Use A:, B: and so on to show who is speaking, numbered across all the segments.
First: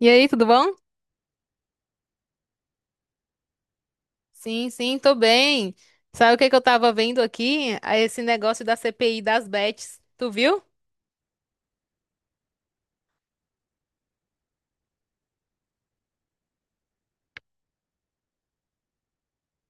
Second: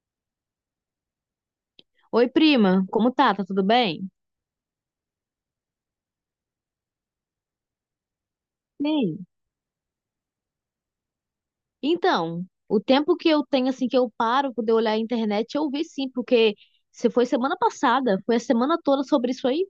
A: E aí, tudo bom?
B: Oi, prima, como tá? Tá tudo bem?
A: Sim, sim, tô bem. Sabe o que que eu tava vendo aqui? Ah, esse negócio da CPI
B: Sim.
A: das bets. Tu viu?
B: Então, o tempo que eu tenho, assim, que eu paro pra poder olhar a internet, eu vi sim, porque se foi semana passada, foi a semana toda sobre isso aí?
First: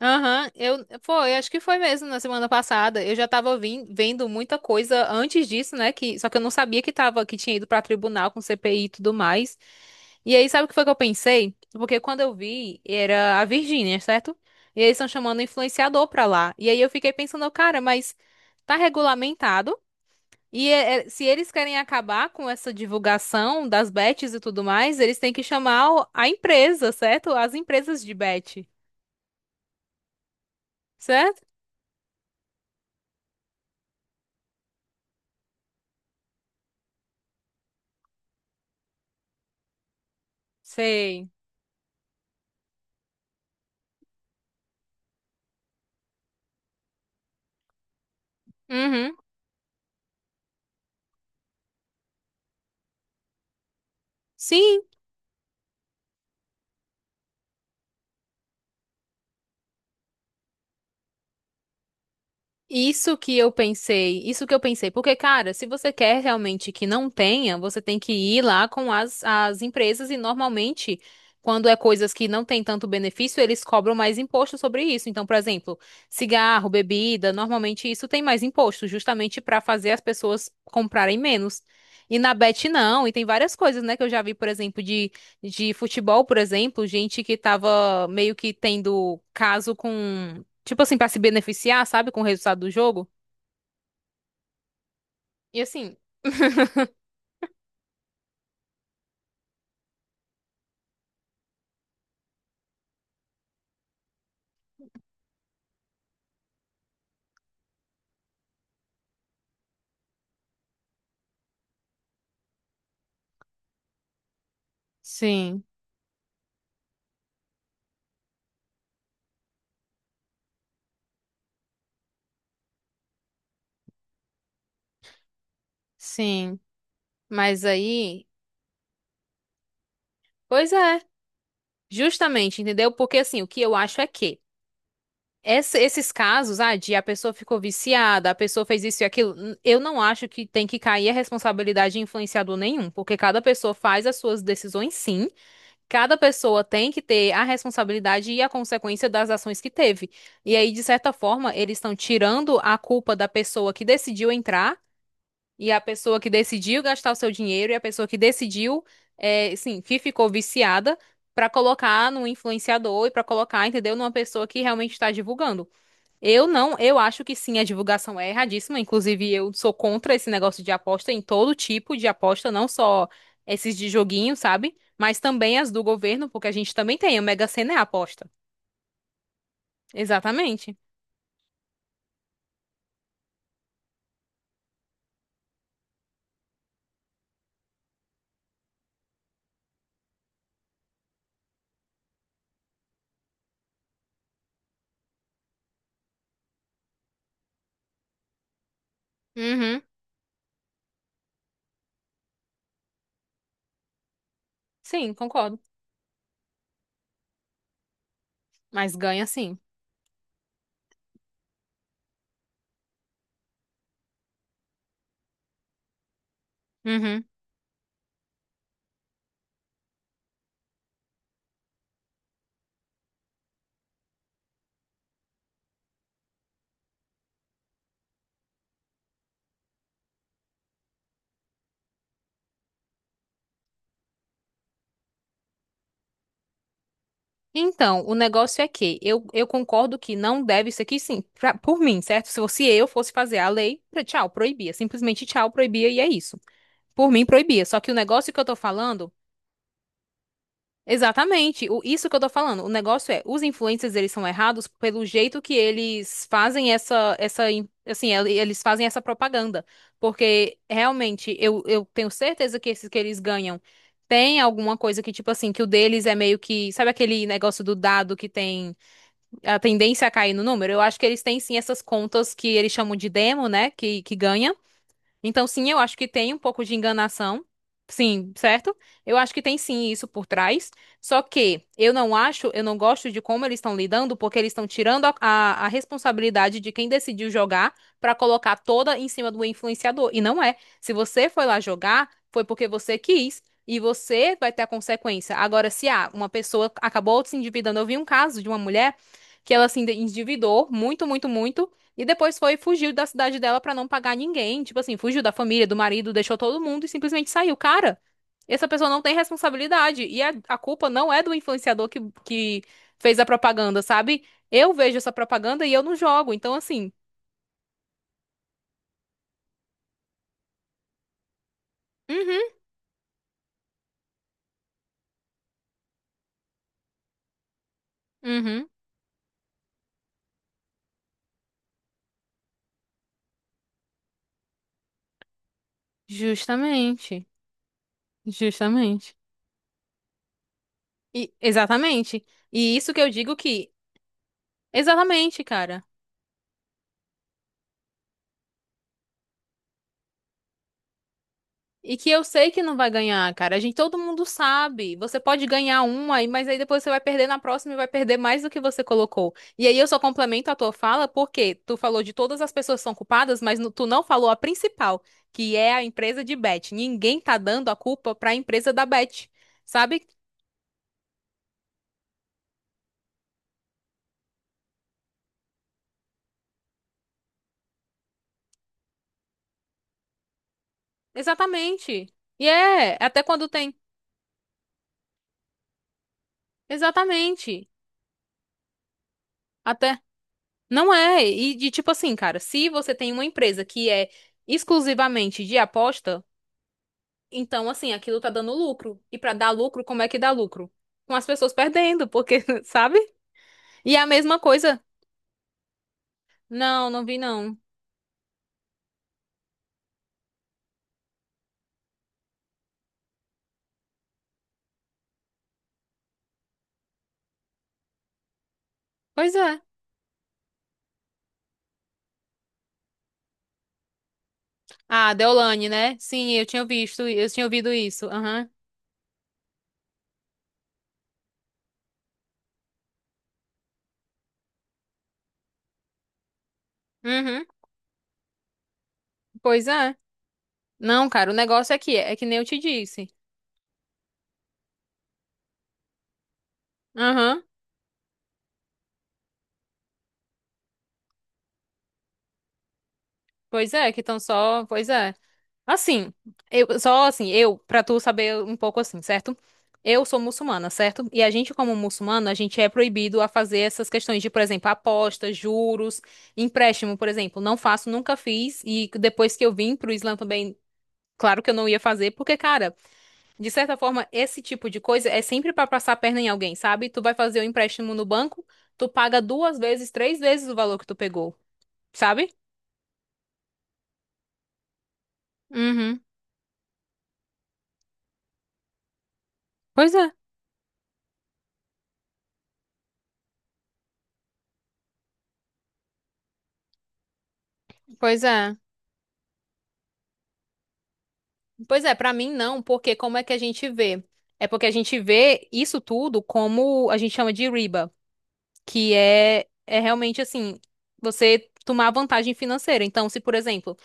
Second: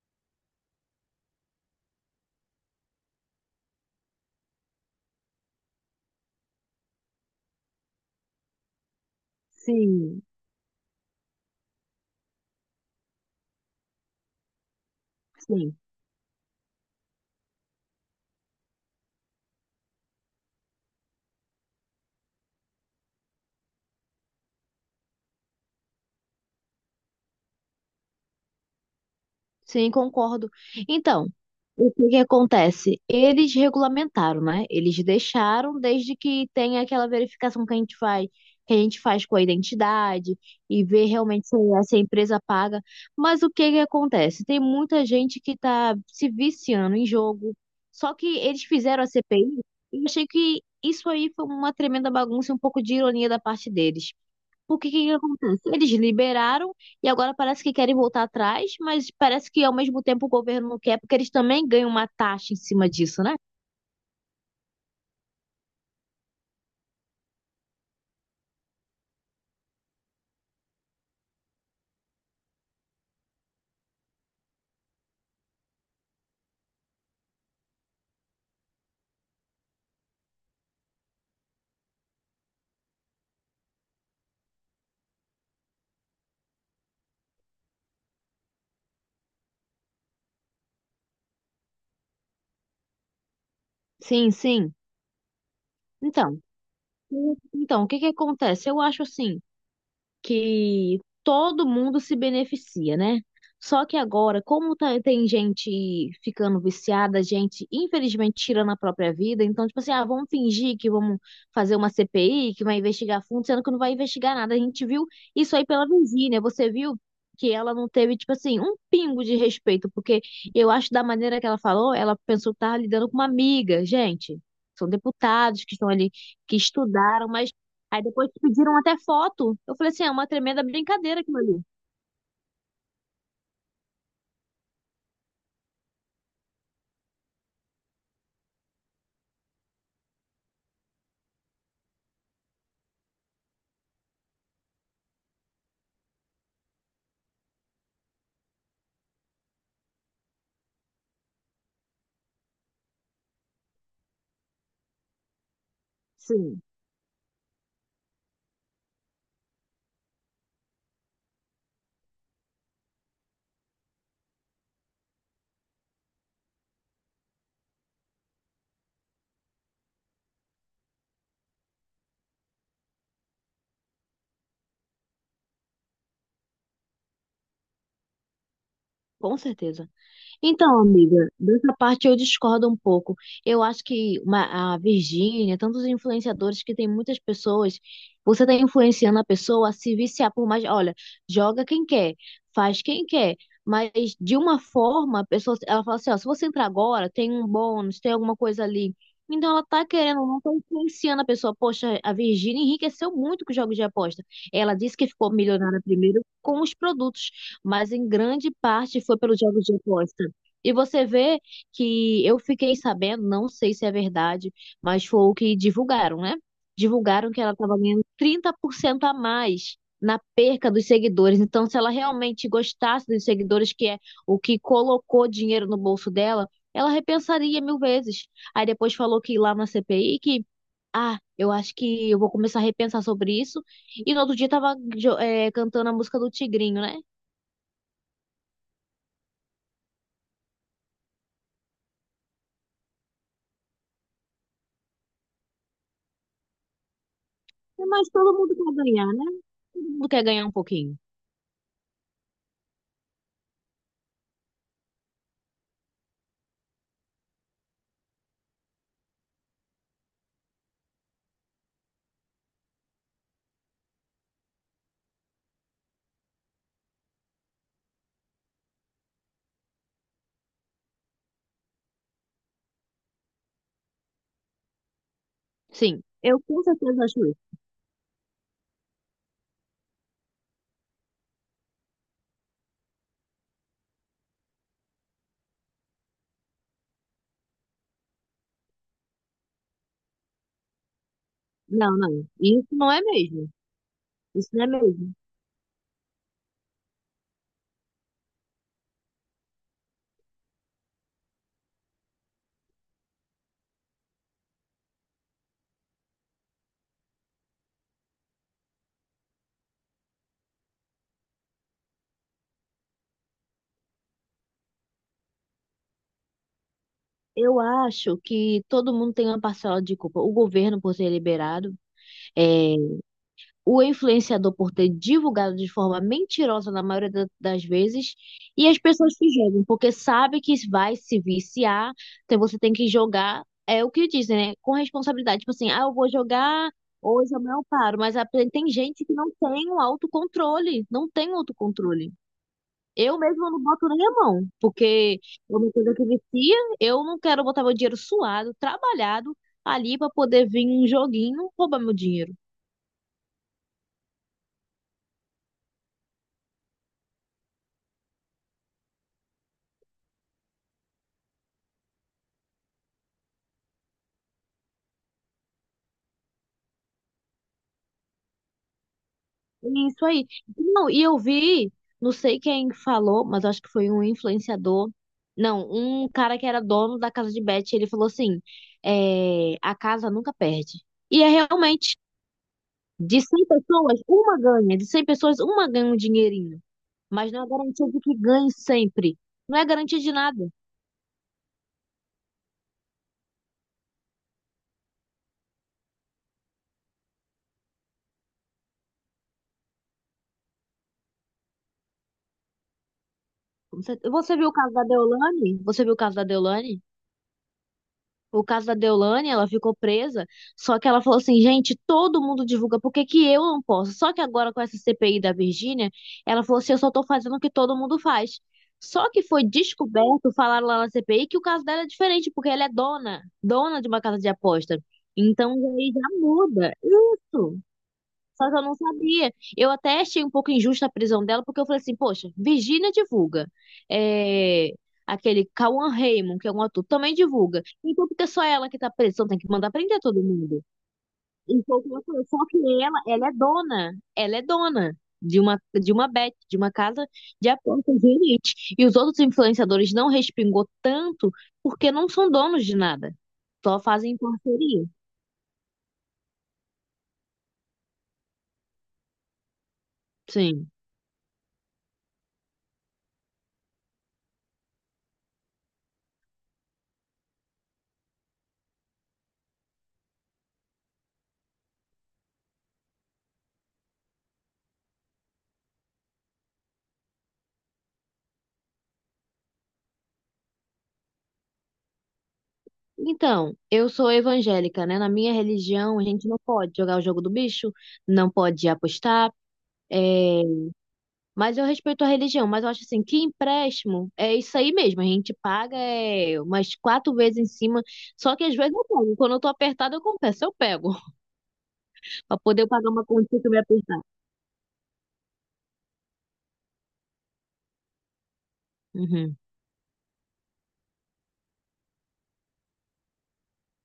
A: Aham, eu foi, acho que foi mesmo na semana passada. Eu já tava vendo muita coisa antes disso, né? Só que eu não sabia que tava, que tinha ido pra tribunal com CPI e tudo mais.
B: Sim,
A: E aí, sabe o que foi que eu pensei? Porque quando eu vi, era a Virgínia, certo? E eles estão chamando
B: sim.
A: influenciador pra lá. E aí eu fiquei pensando, cara, mas tá regulamentado? E se eles querem acabar com essa divulgação das bets e tudo mais, eles têm que chamar a empresa, certo? As empresas de bet,
B: Sim, concordo. Então,
A: certo?
B: o que que acontece? Eles regulamentaram, né? Eles deixaram desde que tenha aquela verificação que a gente faz, que a gente faz com a identidade e ver
A: Sei.
B: realmente se a, se a empresa paga. Mas o que que acontece? Tem muita gente que está se viciando em jogo. Só que eles fizeram a
A: Uhum.
B: CPI e eu achei que isso aí foi uma tremenda bagunça e um pouco de ironia da parte deles. O
A: Sim.
B: que que acontece? Eles liberaram e agora parece que querem voltar atrás, mas parece que ao mesmo tempo o governo não quer, porque eles também ganham uma taxa em cima
A: Isso
B: disso, né?
A: que eu pensei, isso que eu pensei, porque, cara, se você quer realmente que não tenha, você tem que ir lá com as empresas e normalmente, quando é coisas que não tem tanto benefício, eles cobram mais imposto sobre isso. Então, por exemplo, cigarro, bebida, normalmente isso tem mais imposto, justamente para fazer as pessoas comprarem menos. E na Bet não, e tem várias coisas, né, que eu já vi, por exemplo, de futebol, por exemplo, gente que tava meio que tendo caso com, tipo assim, pra se beneficiar, sabe, com o resultado do jogo.
B: Sim, sim.
A: E assim.
B: Então, então, o que que acontece? Eu acho assim, que todo mundo se beneficia, né? Só que agora, como tem gente ficando viciada, gente infelizmente tirando a própria vida, então, tipo assim, ah, vamos fingir que vamos fazer uma CPI, que vai investigar fundo, sendo que não vai investigar nada. A gente viu isso
A: Sim,
B: aí pela Virgínia, você viu que ela não teve, tipo assim, um pingo de respeito, porque eu acho da maneira que ela falou, ela pensou que estava lidando com uma amiga, gente. São deputados que estão ali, que
A: sim.
B: estudaram, mas
A: Mas
B: aí
A: aí,
B: depois pediram até foto. Eu falei assim, é uma tremenda
A: pois é,
B: brincadeira aquilo ali.
A: justamente, entendeu? Porque assim, o que eu acho é que esses casos, ah, de a pessoa ficou viciada, a pessoa fez isso e aquilo, eu não acho que tem que cair a responsabilidade de influenciador nenhum, porque cada pessoa faz as suas decisões, sim, cada pessoa tem que ter a responsabilidade e a consequência das ações que teve. E aí, de certa forma, eles estão tirando a culpa da pessoa que decidiu entrar e a pessoa que
B: Sim,
A: decidiu gastar o seu dinheiro e a pessoa que decidiu, é, sim, que ficou viciada, pra colocar no influenciador e pra colocar, entendeu, numa pessoa que realmente está divulgando. Eu não, Eu acho que sim, a divulgação é erradíssima. Inclusive, eu sou contra esse negócio de aposta em todo tipo de aposta, não só esses de joguinho, sabe? Mas também as do governo, porque a gente também tem, a Mega Sena é aposta.
B: com certeza.
A: Exatamente.
B: Então, amiga, dessa parte eu discordo um pouco. Eu acho que a Virgínia, tantos influenciadores que tem muitas pessoas, você está influenciando a pessoa a se viciar por mais. Olha, joga quem quer, faz quem quer. Mas de uma forma, a pessoa, ela fala assim, ó, se você entrar agora, tem um bônus, tem alguma coisa ali. Então ela
A: Uhum.
B: tá querendo, não tá influenciando a pessoa. Poxa, a Virgínia enriqueceu muito com os jogos de aposta. Ela disse que
A: Sim,
B: ficou
A: concordo.
B: milionária primeiro com os produtos, mas em grande
A: Mas
B: parte foi
A: ganha
B: pelos
A: sim.
B: jogos de aposta. E você vê que eu fiquei sabendo, não sei se é verdade, mas foi o que divulgaram, né?
A: Uhum.
B: Divulgaram que ela estava ganhando 30% a mais na perca dos seguidores. Então, se ela realmente gostasse dos seguidores, que é o que colocou dinheiro no bolso dela, ela repensaria mil vezes. Aí depois falou que lá na CPI que, ah, eu acho que eu vou começar a repensar sobre isso. E no outro dia estava cantando a música do Tigrinho, né?
A: Então, o negócio é que eu concordo que não deve isso aqui, sim, por mim, certo? Se fosse eu fosse fazer a lei, tchau, proibia. Simplesmente tchau, proibia e é isso. Por mim, proibia. Só que o
B: Mas
A: negócio
B: todo
A: que eu
B: mundo
A: tô
B: quer
A: falando,
B: ganhar, né? Todo mundo quer ganhar um pouquinho.
A: exatamente, isso que eu tô falando. O negócio é, os influencers, eles são errados pelo jeito que eles fazem assim, eles fazem essa propaganda. Porque, realmente, eu tenho certeza que esses que eles ganham. Tem alguma coisa que, tipo assim, que o deles é meio que. Sabe aquele negócio do dado que tem a tendência a cair no número. Eu acho que eles têm sim essas contas que eles chamam de demo, né? Que ganha. Então, sim, eu acho
B: Sim,
A: que tem um
B: eu com
A: pouco de
B: certeza acho isso.
A: enganação. Sim, certo? Eu acho que tem sim isso por trás. Só que eu não acho, eu não gosto de como eles estão lidando, porque eles estão tirando a responsabilidade de quem decidiu jogar pra colocar toda em cima do influenciador. E não é. Se você foi lá
B: Não,
A: jogar,
B: não,
A: foi porque
B: isso não
A: você
B: é
A: quis.
B: mesmo.
A: E você
B: Isso
A: vai ter
B: não
A: a
B: é mesmo.
A: consequência. Agora, se uma pessoa acabou se endividando, eu vi um caso de uma mulher que ela se endividou muito, muito, muito. E depois fugiu da cidade dela pra não pagar ninguém. Tipo assim, fugiu da família, do marido, deixou todo mundo e simplesmente saiu. Cara, essa pessoa não tem responsabilidade. E a culpa não é do influenciador que fez a propaganda, sabe? Eu vejo essa propaganda e eu não jogo. Então, assim.
B: Eu acho que todo mundo tem uma parcela de culpa. O governo por ter liberado,
A: Uhum,
B: é, o influenciador por ter divulgado de forma mentirosa na maioria das vezes, e
A: uhum.
B: as pessoas que jogam, porque sabe que vai se viciar, então você tem que jogar, é o que dizem, né? Com responsabilidade. Tipo assim, ah, eu vou jogar.
A: Justamente.
B: Hoje amanhã eu não paro, mas tem gente que
A: Justamente.
B: não tem o autocontrole, não tem
A: E,
B: um autocontrole.
A: exatamente. E isso que eu
B: Eu
A: digo
B: mesma não
A: que.
B: boto nem a mão, porque
A: Exatamente,
B: é uma
A: cara.
B: coisa que vicia. Eu não quero botar meu dinheiro suado, trabalhado, ali para poder vir um joguinho roubar meu
A: E que eu
B: dinheiro.
A: sei que não vai ganhar, cara. A gente, todo mundo sabe. Você pode ganhar uma, aí, mas aí depois você vai perder na próxima e vai perder mais do que você colocou. E aí eu só complemento a tua fala porque tu falou de todas as pessoas que são culpadas, mas tu não falou a principal, que é a empresa de bet. Ninguém tá dando a culpa pra empresa da bet,
B: É
A: sabe?
B: isso aí. Não, e eu vi, não sei quem falou, mas acho que foi um influenciador. Não, um cara que era dono da casa de bet, ele falou assim: é, a casa nunca perde. E é realmente,
A: Exatamente. E é,
B: de
A: até
B: 100
A: quando tem.
B: pessoas, uma ganha. De 100 pessoas, uma ganha um dinheirinho. Mas não é
A: Exatamente.
B: garantia de que ganhe sempre. Não é garantia
A: Até.
B: de nada.
A: Não é. E de tipo assim, cara, se você tem uma empresa que é exclusivamente de aposta. Então, assim, aquilo tá dando lucro. E pra dar lucro, como é que dá lucro? Com as pessoas perdendo, porque, sabe? E a
B: Você
A: mesma
B: viu o caso
A: coisa.
B: da Deolane? Você viu o caso da Deolane?
A: Não, não vi não.
B: O caso da Deolane, ela ficou presa, só que ela falou assim, gente, todo mundo divulga, por que que eu não posso? Só que agora com essa CPI da Virgínia, ela falou assim, eu só tô fazendo o que todo mundo faz. Só que
A: Pois
B: foi
A: é.
B: descoberto, falaram lá na CPI, que o caso dela é diferente, porque ela é dona, dona de uma casa de aposta.
A: Ah,
B: Então
A: Deolane,
B: aí
A: né?
B: já
A: Sim, eu tinha
B: muda.
A: visto, eu tinha
B: Isso.
A: ouvido isso. Aham.
B: Só que eu não sabia. Eu até achei um pouco injusta a prisão dela, porque eu falei assim, poxa, Virgínia divulga. É, aquele Cauan Raymond, que é um ator, também
A: Uhum.
B: divulga. Então, porque é só ela que tá presa, então tem que
A: Pois
B: mandar
A: é.
B: prender todo mundo.
A: Não, cara, o negócio é
B: Então,
A: que
B: como eu
A: é
B: falei,
A: que nem
B: só
A: eu
B: que
A: te
B: ela,
A: disse.
B: ela é dona. Ela é dona de uma bet, de uma casa
A: Aham.
B: de apostas de elite. E os outros influenciadores não respingou tanto porque não são donos de nada.
A: Pois
B: Só
A: é, que
B: fazem
A: estão só,
B: parceria.
A: pois é. Assim, eu só assim, eu, pra tu saber um pouco assim, certo? Eu sou muçulmana,
B: Sim.
A: certo? E a gente, como muçulmano, a gente é proibido a fazer essas questões de, por exemplo, apostas, juros, empréstimo, por exemplo. Não faço, nunca fiz. E depois que eu vim pro Islã também, claro que eu não ia fazer, porque, cara, de certa forma, esse tipo de coisa é sempre pra passar a perna em alguém, sabe? Tu vai fazer o empréstimo no banco, tu paga duas vezes, três vezes o valor que tu pegou, sabe?
B: Então, eu sou evangélica, né? Na minha religião,
A: Uhum.
B: a gente não pode jogar o jogo do bicho, não pode apostar.
A: Pois é.
B: É, mas eu respeito a religião, mas eu acho assim, que empréstimo é isso aí mesmo. A gente paga é, umas quatro vezes em cima,
A: Pois
B: só que às
A: é.
B: vezes eu pego. Quando eu tô apertada, eu confesso, eu pego.
A: Pois é, pra mim
B: Pra
A: não,
B: poder pagar
A: porque
B: uma
A: como é que a
B: continha que eu me
A: gente
B: apertar.
A: vê? É porque a gente vê isso tudo como a gente chama de riba, que
B: Uhum.
A: é realmente assim, você tomar vantagem financeira. Então, se, por exemplo,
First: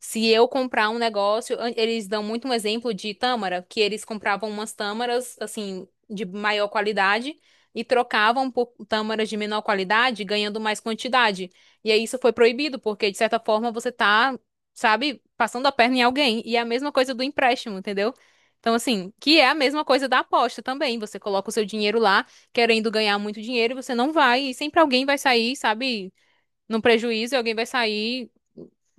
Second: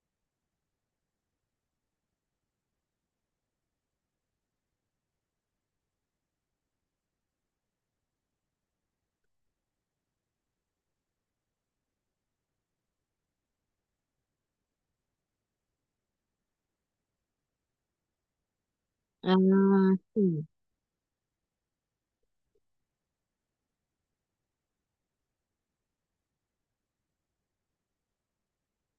A: se eu comprar um negócio, eles dão muito um exemplo de tâmara, que eles compravam umas tâmaras, assim, de maior qualidade e trocavam por tâmaras de menor qualidade, ganhando mais quantidade. E aí isso foi proibido, porque de certa forma você tá, sabe, passando a perna em alguém. E é a mesma coisa do empréstimo, entendeu? Então, assim, que é a mesma
B: Ah,
A: coisa da
B: sim.
A: aposta também. Você coloca o seu dinheiro lá, querendo ganhar muito dinheiro, e você não vai, e sempre alguém vai sair, sabe? Num prejuízo e alguém vai sair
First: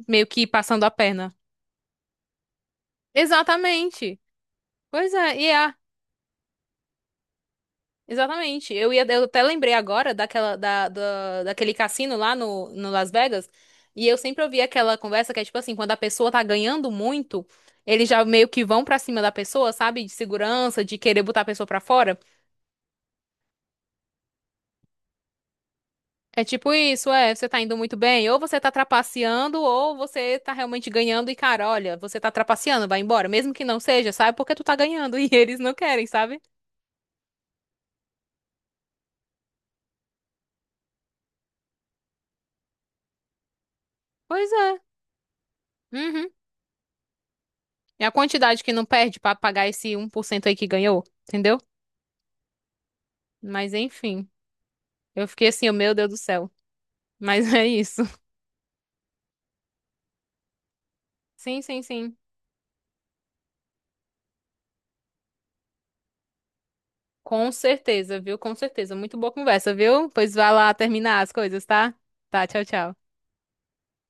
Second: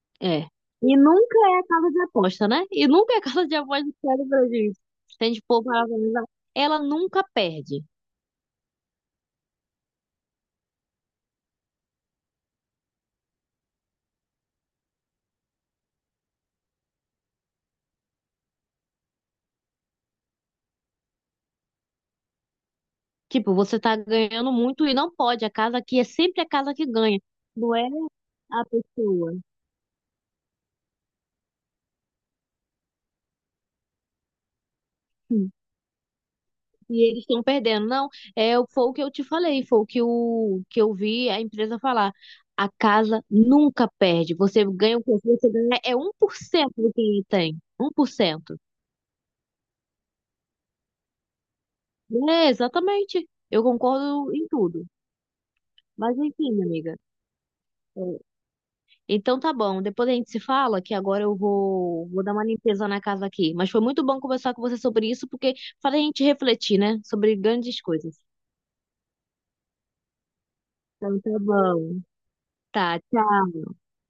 A: meio
B: É.
A: que passando a
B: E
A: perna.
B: nunca é casa de aposta, né? E nunca é casa de aposta que
A: Exatamente.
B: pega prejuízo.
A: Pois
B: Se a
A: é,
B: gente
A: e
B: pôr
A: é,
B: pra analisar, ela nunca perde.
A: exatamente. Eu até lembrei agora daquela, daquele cassino lá no Las Vegas, e eu sempre ouvi aquela conversa que é tipo assim, quando a pessoa tá ganhando muito, eles já meio que vão pra cima da pessoa, sabe? De segurança, de querer botar a pessoa pra fora.
B: Tipo, você tá ganhando muito e não pode. A casa aqui é sempre
A: É
B: a
A: tipo
B: casa que
A: isso,
B: ganha.
A: é, você tá
B: Não
A: indo
B: é
A: muito bem, ou você
B: a
A: tá
B: pessoa.
A: trapaceando, ou você tá realmente ganhando e, cara, olha, você tá trapaceando, vai embora, mesmo que não seja, sabe? Porque tu tá ganhando e
B: Sim.
A: eles não querem, sabe?
B: E eles estão perdendo. Não, é, foi o que eu te falei, foi o que eu vi a empresa falar. A casa nunca perde.
A: Pois
B: Você
A: é.
B: ganha o que você ganha é um
A: Uhum.
B: por cento do que ele tem.
A: É a
B: 1%.
A: quantidade que não perde pra pagar esse 1% aí que ganhou, entendeu?
B: É, exatamente. Eu
A: Mas enfim,
B: concordo em tudo.
A: eu fiquei assim, oh, meu Deus
B: Mas
A: do céu.
B: enfim, minha amiga.
A: Mas é isso.
B: É, então tá bom, depois a gente se fala que agora eu
A: Sim, sim,
B: vou,
A: sim.
B: vou dar uma limpeza na casa aqui. Mas foi muito bom conversar com você sobre isso, porque faz a gente refletir, né? Sobre
A: Com
B: grandes coisas.
A: certeza, viu? Com certeza. Muito boa conversa, viu? Pois vai lá terminar
B: Então tá
A: as coisas, tá?
B: bom.
A: Tá, tchau,
B: Tá,
A: tchau.
B: tchau.